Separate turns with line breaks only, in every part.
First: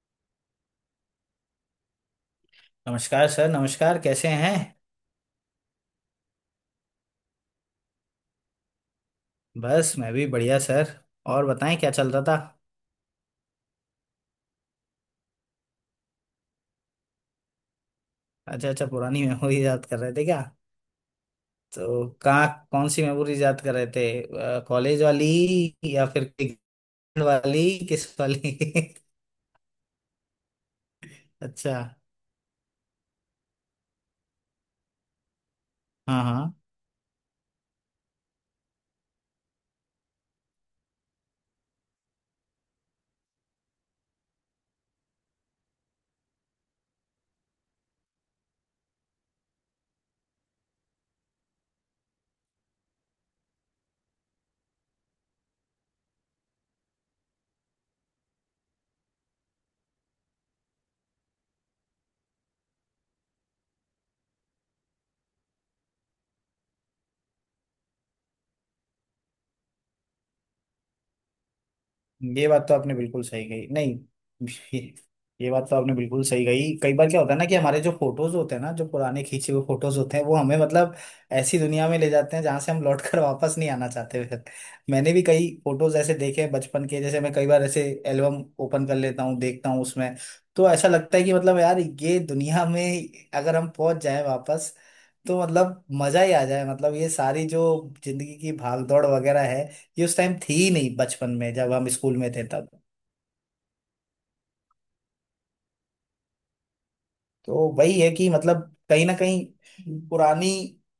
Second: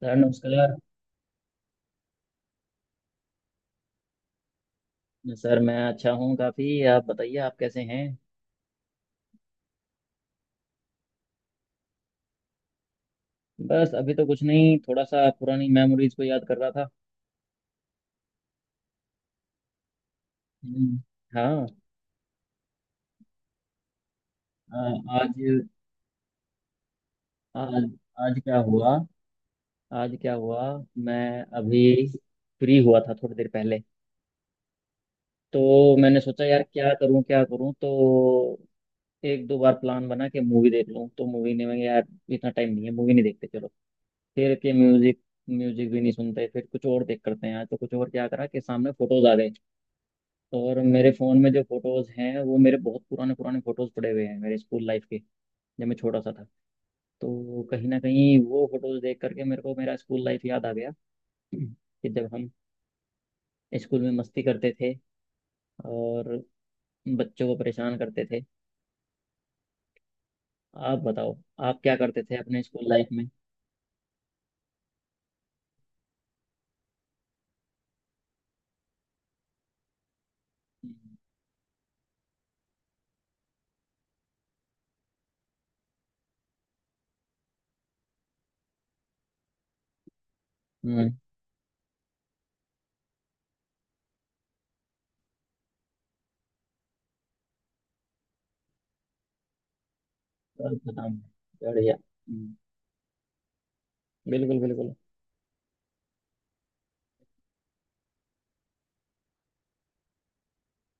Sir नमस्कार।
नमस्कार sir. नमस्कार, कैसे हैं?
सर, मैं अच्छा हूँ काफ़ी। आप बताइए, आप कैसे हैं?
बस मैं भी बढ़िया सर। और बताएं, क्या चल रहा था?
बस अभी तो कुछ नहीं, थोड़ा सा पुरानी मेमोरीज को याद कर रहा था।
अच्छा अच्छा, पुरानी मेमोरी याद कर रहे थे क्या?
हम्म, हाँ।
तो कहाँ, कौन सी मेमोरी याद कर रहे थे,
आ,
कॉलेज वाली
आज
या फिर क्रिकेट वाली?
आज
किस
आज क्या
वाली?
हुआ? आज क्या हुआ? मैं
अच्छा।
अभी फ्री हुआ था थोड़ी देर पहले। तो मैंने
हाँ
सोचा,
हाँ,
यार क्या करूँ, क्या करूँ। तो एक दो बार प्लान बना के मूवी देख लूँ, तो मूवी ने मैं, यार इतना टाइम नहीं है, मूवी नहीं देखते, चलो। फिर के म्यूजिक। म्यूजिक भी नहीं सुनते। फिर कुछ और देख करते हैं, आज तो कुछ और क्या करा कि सामने फोटोज आ गए। और मेरे फ़ोन में जो फ़ोटोज़ हैं वो मेरे बहुत पुराने पुराने फ़ोटोज़ पड़े हुए हैं मेरे स्कूल लाइफ के। जब मैं छोटा सा था, तो कहीं ना कहीं वो फ़ोटोज़ देख करके मेरे को मेरा स्कूल लाइफ याद आ गया कि जब हम स्कूल में मस्ती करते थे और बच्चों को परेशान करते थे। आप बताओ, आप क्या करते थे
ये
अपने
बात तो
स्कूल
आपने
लाइफ
बिल्कुल
में?
सही कही। नहीं ये, ये बात तो आपने बिल्कुल सही कही। कई बार क्या होता है ना कि हमारे जो फोटोज होते हैं ना, जो पुराने खींचे हुए फोटोज होते हैं, वो हमें मतलब ऐसी दुनिया में ले जाते हैं जहां से हम लौट कर वापस नहीं आना चाहते फिर। मैंने भी कई फोटोज ऐसे देखे हैं बचपन के। जैसे मैं कई बार ऐसे एल्बम ओपन कर लेता हूँ, देखता हूँ उसमें, तो ऐसा
हम्म।
लगता है कि मतलब यार, ये दुनिया में अगर हम पहुंच जाए वापस तो मतलब मजा ही आ जाए। मतलब ये सारी जो जिंदगी की भागदौड़ वगैरह है, ये उस टाइम थी ही
बस
नहीं
बताओ।
बचपन में, जब हम
बढ़िया।
स्कूल में थे तब।
बिल्कुल बिल्कुल।
तो वही है कि मतलब कहीं ना कहीं पुरानी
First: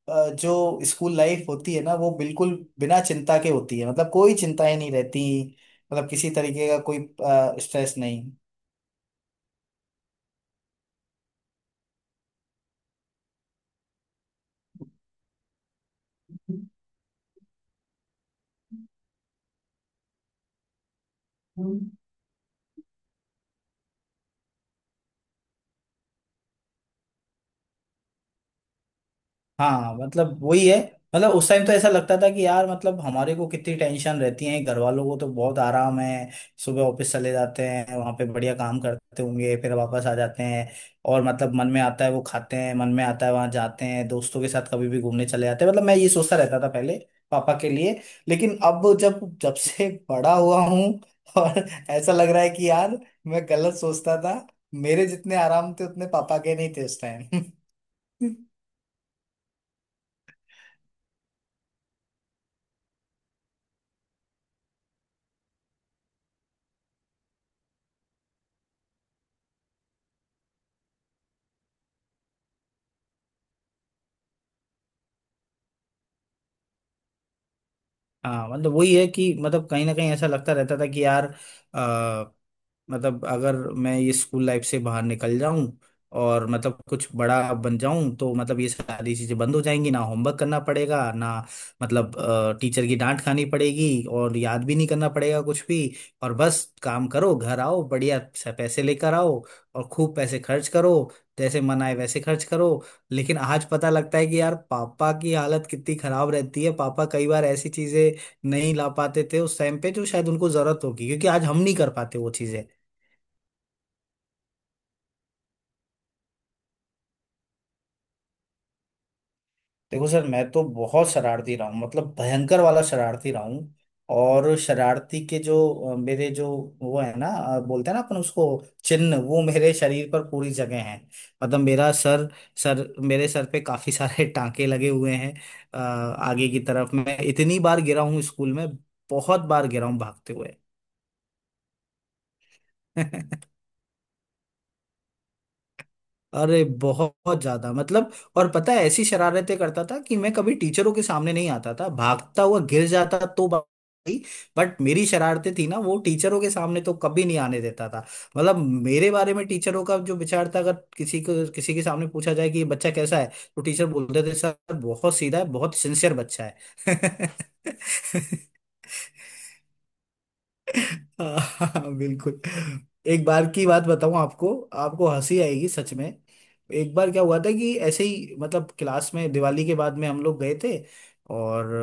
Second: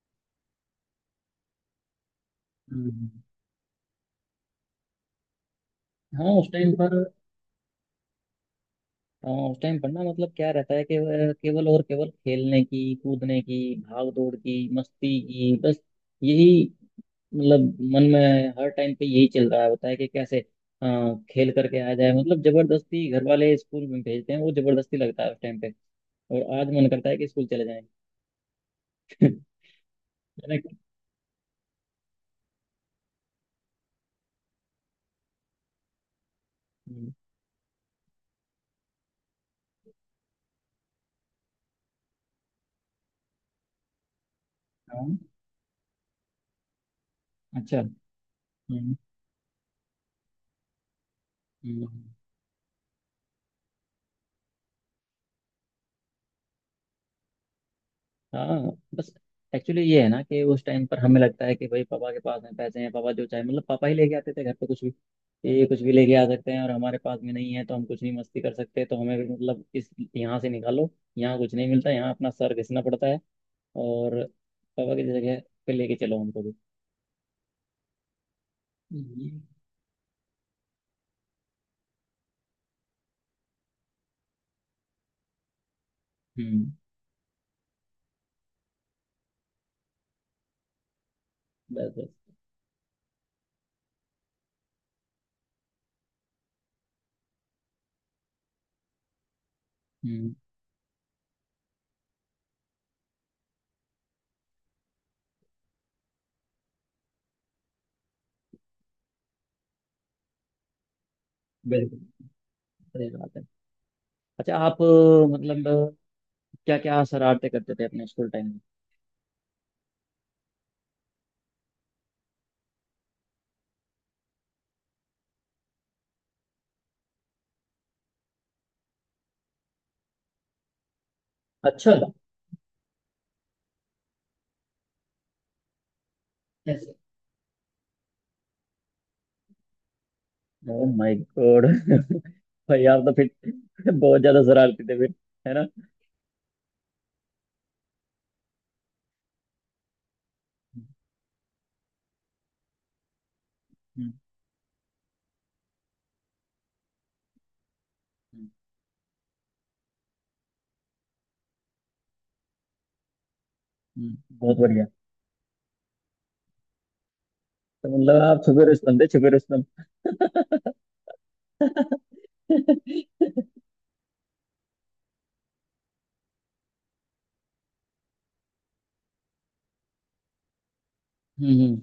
जो स्कूल लाइफ होती है ना, वो बिल्कुल बिना
हम्म,
चिंता के होती है। मतलब कोई चिंताएं नहीं रहती, मतलब किसी
हाँ उस
तरीके
टाइम
का
पर
कोई स्ट्रेस नहीं।
हाँ उस टाइम पर ना, मतलब क्या रहता है कि वह केवल और केवल खेलने की, कूदने की, भाग दौड़ की, मस्ती की, बस यही। मतलब मन में हर टाइम पे यही चल रहा होता है कि कैसे अ, खेल करके आ जाए। मतलब जबरदस्ती घर वाले स्कूल में भेजते हैं, वो जबरदस्ती लगता है उस टाइम पे। और आज मन करता है कि स्कूल चले जाएं। है
हाँ मतलब वही है।
ना?
मतलब उस टाइम तो ऐसा लगता था कि यार, मतलब हमारे को कितनी टेंशन रहती है, घर वालों को तो बहुत आराम है। सुबह
हम्म,
ऑफिस चले जाते हैं, वहां पे बढ़िया काम करते होंगे, फिर वापस आ जाते हैं। और मतलब मन में आता है वो खाते हैं, मन में आता है वहां जाते हैं, दोस्तों के साथ कभी भी
हाँ।
घूमने चले जाते हैं। मतलब मैं ये सोचता रहता था पहले पापा के
अच्छा।
लिए। लेकिन
हम्म।
अब जब जब से बड़ा हुआ हूँ और
हम्म।
ऐसा लग रहा है कि यार, मैं गलत सोचता था। मेरे जितने आराम थे उतने पापा के नहीं थे उस टाइम।
हाँ बस, एक्चुअली ये है ना कि उस टाइम पर हमें लगता है कि भाई पापा के पास में पैसे हैं, पापा जो चाहे, मतलब पापा ही लेके आते थे घर पे कुछ भी, कि ये कुछ भी लेके आ सकते हैं और हमारे पास में नहीं है, तो हम कुछ नहीं मस्ती कर सकते, तो हमें भी मतलब इस, यहाँ से निकालो, यहाँ कुछ नहीं मिलता, यहाँ अपना सर घिसना पड़ता है, और पापा की जगह पे लेके चलो हमको भी।
हाँ मतलब वही है कि
हम्म।
मतलब कहीं ना कहीं ऐसा लगता रहता था कि यार अ, मतलब अगर मैं ये स्कूल लाइफ से बाहर निकल जाऊं और
हम्म,
मतलब कुछ बड़ा बन जाऊं, तो मतलब ये सारी चीजें बंद हो जाएंगी। ना होमवर्क करना पड़ेगा, ना
बस बस।
मतलब टीचर की डांट खानी पड़ेगी, और याद भी नहीं करना पड़ेगा कुछ भी। और बस काम करो, घर आओ, बढ़िया से पैसे लेकर आओ और खूब
हम्म,
पैसे खर्च करो, जैसे मन आए वैसे खर्च करो। लेकिन आज पता लगता है कि यार पापा की हालत कितनी खराब रहती है। पापा कई बार ऐसी चीजें नहीं ला पाते थे उस टाइम पे, जो शायद उनको जरूरत होगी, क्योंकि आज हम नहीं कर
बिल्कुल।
पाते वो चीजें।
सही बात है। अच्छा, आप मतलब क्या क्या शरारते करते थे अपने स्कूल टाइम में?
देखो सर, मैं तो बहुत शरारती रहा हूँ, मतलब भयंकर वाला शरारती रहा हूँ। और शरारती के जो मेरे जो वो है ना, बोलते हैं ना अपन उसको चिन्ह, वो मेरे शरीर पर पूरी जगह है। मतलब मेरा
अच्छा।
सर, सर मेरे सर पे काफी सारे टांके लगे हुए हैं। आगे की
कैसे?
तरफ मैं इतनी बार गिरा हूँ स्कूल में, बहुत बार गिरा हूँ भागते हुए।
Oh my God! भाई यार, तो फिर बहुत ज्यादा शरारती थे फिर, है ना?
अरे बहुत ज्यादा मतलब। और पता है, ऐसी शरारतें करता था कि मैं कभी टीचरों के सामने नहीं आता था भागता हुआ। गिर जाता तो
हम्म।
भाई, बट मेरी शरारतें थी ना, वो टीचरों के सामने तो कभी नहीं आने देता था।
हम्म।
मतलब मेरे बारे में टीचरों का जो विचार था, अगर किसी को किसी के सामने पूछा जाए कि ये बच्चा कैसा है, तो टीचर बोलते थे
बहुत
सर
बढ़िया।
बहुत सीधा है, बहुत सिंसियर बच्चा है।
तो मतलब आप छुपे रुस्तम थे, छुपे रुस्तम।
हाँ हाँ,
हम्म,
बिल्कुल। एक बार की बात बताऊं आपको, आपको हंसी आएगी सच में। एक बार क्या हुआ था कि ऐसे ही मतलब क्लास में दिवाली के बाद में हम लोग गए थे, और
हम्म,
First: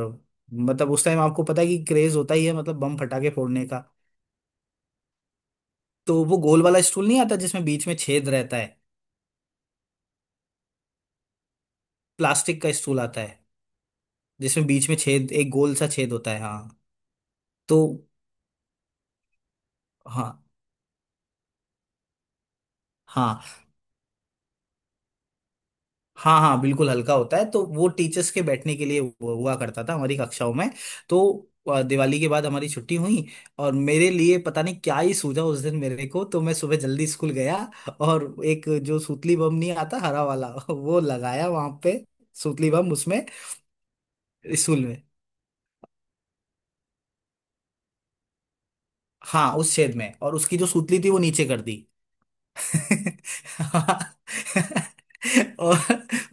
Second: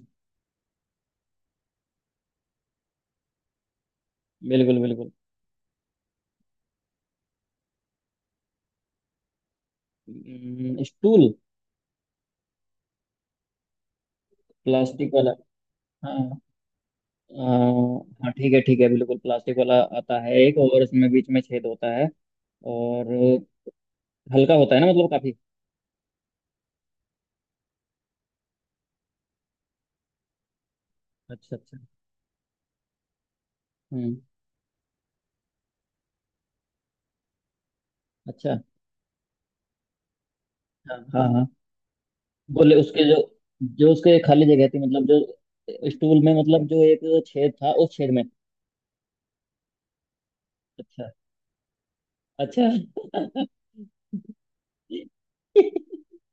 मतलब उस टाइम आपको पता है कि क्रेज होता ही है, मतलब बम फटाके फोड़ने का।
बिल्कुल बिल्कुल।
तो वो गोल वाला स्टूल नहीं आता जिसमें बीच में छेद रहता है,
स्टूल।
प्लास्टिक का स्टूल आता है जिसमें बीच में
प्लास्टिक वाला,
छेद, एक गोल सा छेद
हाँ।
होता है। हाँ तो
अ, हाँ ठीक है, ठीक है, बिल्कुल प्लास्टिक वाला आता है
हाँ
एक, और इसमें बीच में छेद होता है। और
हाँ,
हल्का होता है ना, मतलब काफी।
हाँ बिल्कुल हल्का होता है। तो वो टीचर्स के बैठने के लिए हुआ करता था हमारी कक्षाओं में। तो
अच्छा, अच्छा।
दिवाली के बाद हमारी छुट्टी हुई, और मेरे
हम्म।
लिए पता नहीं क्या ही सूझा उस दिन मेरे को, तो मैं सुबह जल्दी स्कूल गया और
अच्छा।
एक जो सूतली बम नहीं आता, हरा वाला
हाँ,
वो
हाँ।
लगाया वहां पे। सूतली
बोले,
बम
उसके जो,
उसमें,
जो उसके खाली जगह थी,
स्कूल में,
मतलब जो स्टूल में, मतलब जो एक छेद था, उस छेद में।
हाँ उस छेद में, और उसकी जो सूतली
अच्छा।
थी वो नीचे कर दी।
अच्छा।
हाँ। और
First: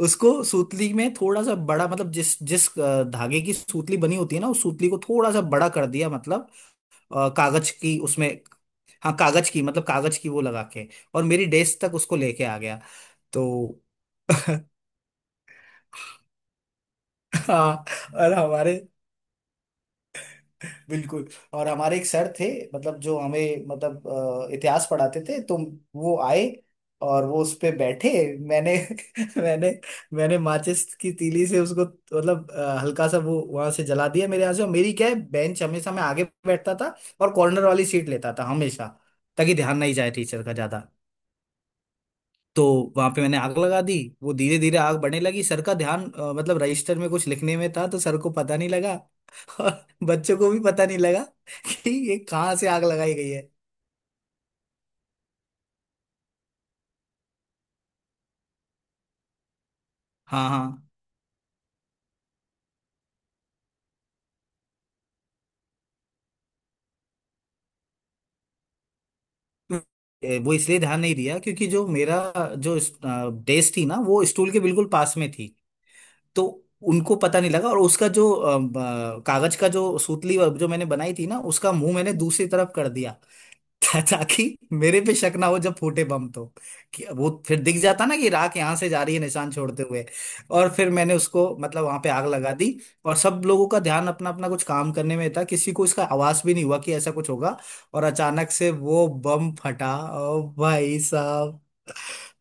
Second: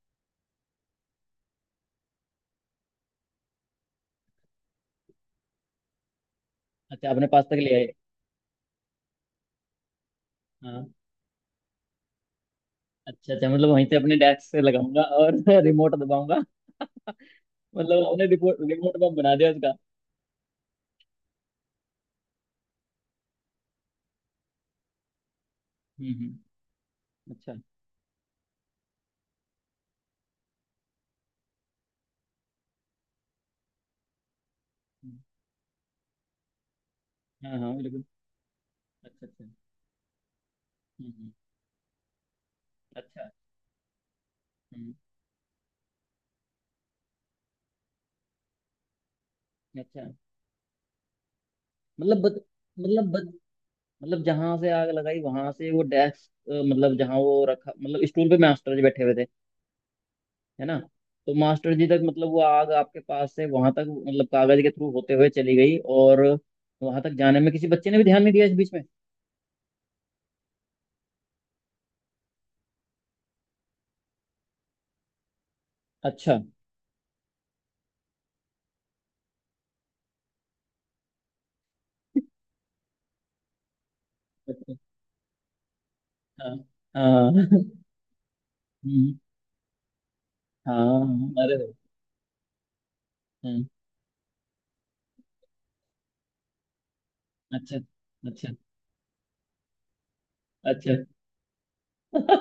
उसको सूतली में थोड़ा सा बड़ा, मतलब जिस जिस धागे की सूतली बनी होती है ना, उस सूतली को थोड़ा सा बड़ा कर दिया, मतलब
अच्छा, आपने पास तक
कागज
ले आए?
की उसमें, हाँ कागज की, मतलब कागज की वो लगा
हाँ।
के और मेरी डेस्क तक उसको लेके आ गया।
अच्छा,
तो
अच्छा, मतलब वहीं से अपने डेस्क से लगाऊंगा और रिमोट दबाऊंगा।
हाँ।
मतलब आपने
और
रिमोट
हमारे,
रिमोट बम बना दिया उसका।
बिल्कुल, और हमारे एक सर थे, मतलब जो हमें मतलब इतिहास पढ़ाते थे। तो
हम्म।
वो आए और वो
अच्छा।
उस पे बैठे। मैंने मैंने मैंने माचिस की तीली से उसको, मतलब हल्का सा वो वहां से जला दिया मेरे यहाँ से। और मेरी क्या है,
हम्म,
बेंच, हमेशा मैं आगे बैठता था और
हाँ,
कॉर्नर
हाँ,
वाली
बिल्कुल।
सीट लेता था हमेशा,
अच्छा, अच्छा।
ताकि ध्यान नहीं जाए टीचर का ज्यादा।
हम्म।
तो वहां पे
अच्छा।
मैंने आग लगा दी। वो धीरे धीरे
हम्म,
आग बढ़ने लगी, सर का ध्यान मतलब रजिस्टर में कुछ लिखने में था, तो सर को पता नहीं लगा और
अच्छा।
बच्चों को भी पता नहीं लगा कि ये
मतलब बत,
कहाँ से आग
मतलब
लगाई गई
बत,
है।
मतलब जहां से आग लगाई वहां से वो डेस्क, मतलब जहां वो रखा, मतलब स्टूल पे मास्टर जी बैठे हुए थे,
हाँ
है ना?
हाँ।
तो मास्टर जी तक मतलब वो आग आपके पास से वहां तक मतलब कागज के थ्रू होते हुए चली गई, और वहां तक जाने में किसी बच्चे ने भी ध्यान नहीं दिया इस बीच में।
वो इसलिए ध्यान नहीं दिया क्योंकि जो मेरा जो डेस्क थी ना, वो स्टूल के बिल्कुल पास में थी,
अच्छा।
तो उनको पता नहीं लगा। और उसका जो कागज का जो सूतली जो मैंने बनाई थी ना, उसका मुंह मैंने दूसरी तरफ कर दिया, ताकि
अच्छा।
मेरे पे शक ना हो जब फूटे बम तो,
हाँ,
कि वो
हाँ।
फिर दिख जाता ना कि राख यहाँ से जा
हम्म,
रही है निशान छोड़ते हुए। और फिर मैंने
हाँ,
उसको
अरे।
मतलब वहां पे आग लगा दी, और सब
हम्म,
लोगों का ध्यान अपना अपना कुछ काम करने में था, किसी को इसका आवाज भी नहीं हुआ कि ऐसा कुछ होगा।
अच्छा,
और अचानक
अच्छा,
से वो बम फटा। ओ
अच्छा।
भाई साहब,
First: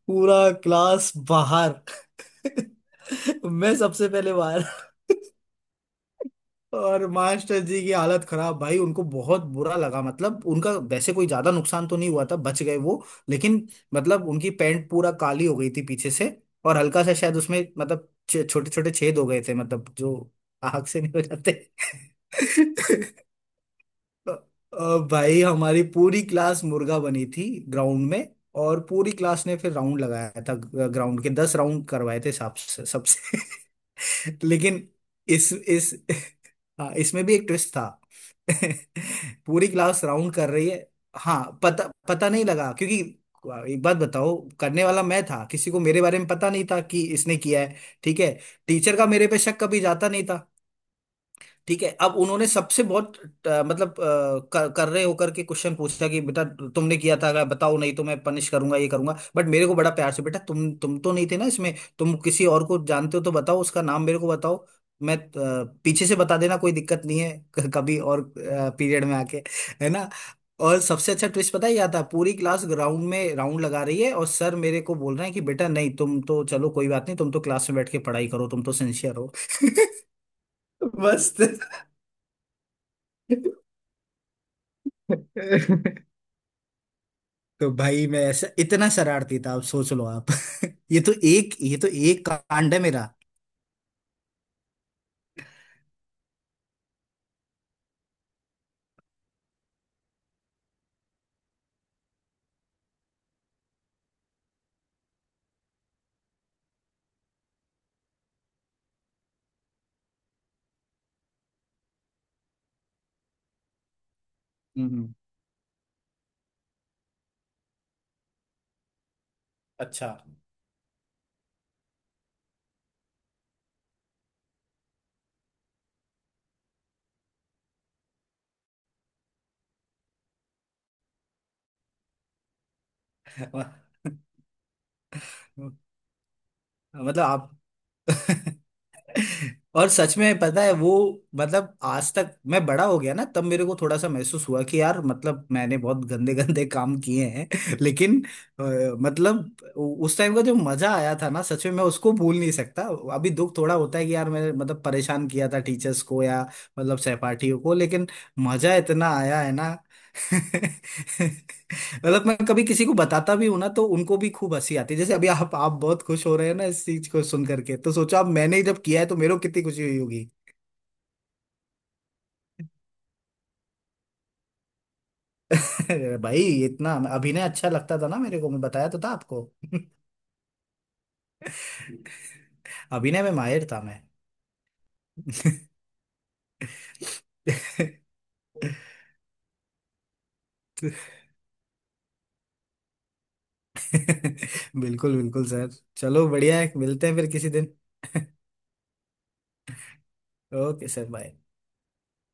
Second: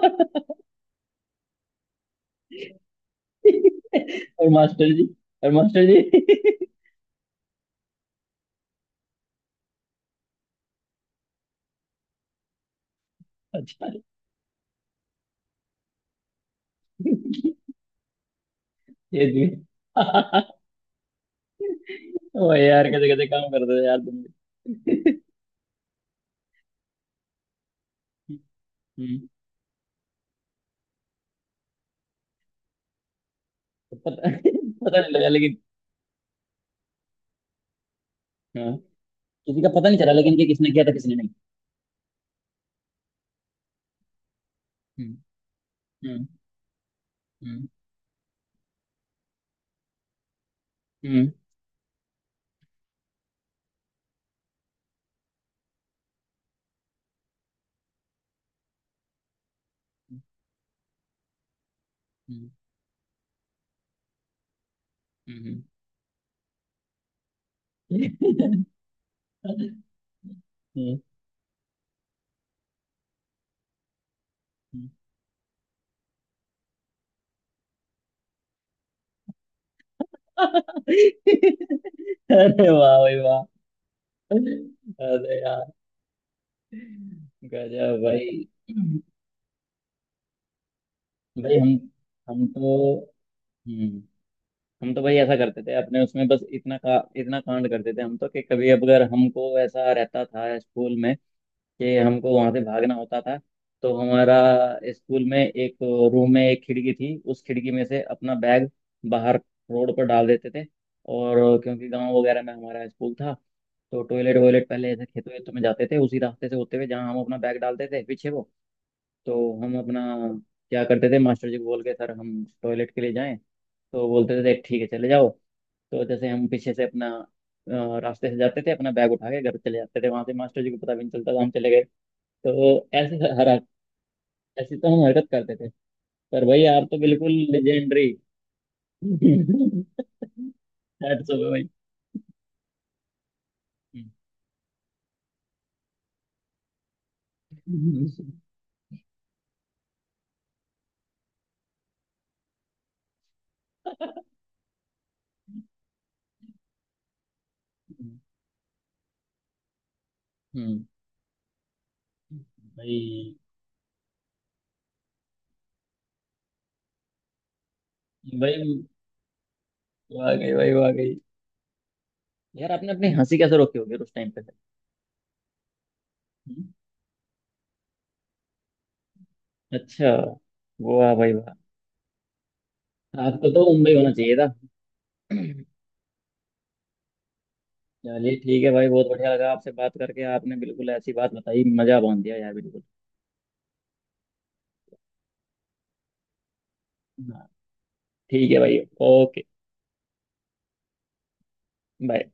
पूरा क्लास बाहर! मैं सबसे पहले
और
बाहर।
मास्टर जी, और मास्टर जी।
और मास्टर जी की हालत खराब भाई, उनको बहुत बुरा लगा। मतलब उनका वैसे कोई ज्यादा नुकसान तो नहीं हुआ था, बच गए वो, लेकिन
अच्छा।
मतलब उनकी पैंट पूरा काली हो गई थी पीछे से, और हल्का सा शायद उसमें मतलब छोटे छोटे छेद
ये
हो गए
जी!
थे, मतलब जो आग से नहीं हो जाते।
ओ यार, कैसे कैसे काम कर रहे हो यार तुम
अ-
भी।
भाई, हमारी पूरी क्लास मुर्गा बनी थी ग्राउंड में, और पूरी
हम्म।
क्लास ने फिर राउंड लगाया था, ग्राउंड के दस राउंड करवाए थे सबसे सबसे
पता
लेकिन
पता नहीं लगा
इस
लेकिन।
इस हाँ इसमें भी एक ट्विस्ट था।
हाँ, किसी
पूरी
का पता नहीं
क्लास
चला
राउंड
लेकिन कि
कर रही
किसने
है।
किया था किसने नहीं।
हाँ पता पता नहीं लगा क्योंकि एक बात बताओ, करने वाला
हम्म।
मैं था, किसी को मेरे बारे
हम्म।
में पता नहीं था कि इसने किया है। ठीक है, टीचर का मेरे पे शक कभी जाता नहीं।
हम्म।
ठीक है, अब उन्होंने सबसे बहुत मतलब कर रहे होकर के क्वेश्चन पूछा कि बेटा तुमने किया था, अगर बताओ, नहीं तो मैं पनिश करूंगा ये करूंगा। बट मेरे को बड़ा प्यार से, बेटा तुम तो नहीं थे ना इसमें, तुम किसी
हम्म।
और को जानते हो तो बताओ, उसका नाम मेरे को बताओ, मैं,
हम्म।
पीछे से बता देना कोई दिक्कत नहीं है, कभी
हम्म,
और पीरियड में आके,
हम्म,
है ना। और
हम्म,
सबसे अच्छा ट्विस्ट पता है क्या था, पूरी क्लास ग्राउंड में राउंड लगा रही है और सर मेरे
हम्म।
को बोल रहे हैं कि बेटा नहीं, तुम तो चलो कोई बात नहीं, तुम तो क्लास में बैठ के पढ़ाई करो, तुम तो सिंसियर हो। बस।
अरे वाह भाई वाह। अरे यार,
तो
गजब
भाई, मैं
भाई।
ऐसा इतना शरारती था आप सोच लो आप। ये तो एक,
भाई हम
ये तो एक
हम
कांड है
तो,
मेरा।
हम्म, हम तो भाई ऐसा करते थे अपने उसमें, बस इतना कांड करते थे हम तो, कि कभी अगर हमको ऐसा रहता था स्कूल में कि हमको वहां से भागना होता था, तो हमारा स्कूल में एक रूम में एक खिड़की थी, उस खिड़की में से अपना बैग बाहर रोड पर डाल देते थे। और क्योंकि गांव वगैरह में हमारा स्कूल था, तो टॉयलेट वॉयलेट पहले ऐसे
हम्म।
खेतों वेतों में जाते थे उसी रास्ते से होते हुए, जहाँ हम अपना बैग डालते थे पीछे वो। तो हम अपना
अच्छा।
क्या करते थे, मास्टर जी को बोल के, सर हम टॉयलेट के लिए जाएं, तो बोलते थे देख ठीक है चले जाओ। तो जैसे हम पीछे से अपना रास्ते से जाते थे, अपना बैग उठा के घर चले जाते थे वहां से, मास्टर जी को पता भी नहीं चलता था हम चले गए। तो ऐसे हर ऐसी तो हम हरकत करते थे। पर भाई, आप तो
मतलब
बिल्कुल
आप।
लेजेंडरी।
और सच में पता है वो,
हैट्स ऑफ भाई।
मतलब आज तक मैं बड़ा हो गया ना, तब मेरे को थोड़ा सा महसूस हुआ कि यार, मतलब मैंने बहुत गंदे गंदे काम किए हैं, लेकिन अ, मतलब उस टाइम का जो मजा आया था ना, सच में मैं उसको भूल नहीं सकता। अभी दुख थोड़ा होता है कि यार मैंने मतलब परेशान किया था टीचर्स को या मतलब सहपाठियों को, लेकिन मजा इतना आया है ना।
हम्म।
मतलब मैं कभी किसी को
भाई,
बताता भी हूं ना, तो उनको भी खूब हंसी आती है, जैसे अभी आप बहुत खुश हो रहे हैं ना इस चीज को सुन करके, तो सोचो अब मैंने
भाई,
जब किया है तो मेरे को कितनी खुशी हुई होगी।
वाह गई भाई, वाह गई यार। आपने अपनी हंसी कैसे रोकी होगी उस टाइम पे?
भाई,
हम्म,
इतना अभिनय अच्छा लगता था ना मेरे को, मैं बताया तो था आपको,
अच्छा। वाह भाई वाह।
अभिनय में
आपको तो
माहिर था
मुंबई
मैं।
होना चाहिए था। चलिए ठीक है भाई, बहुत बढ़िया लगा आपसे बात करके। आपने बिल्कुल ऐसी बात बताई, मजा बांध दिया यार, बिल्कुल।
बिल्कुल बिल्कुल सर। चलो बढ़िया है, मिलते हैं फिर
हाँ,
किसी दिन।
ठीक है भाई। Okay,
okay sir, bye.
Bye.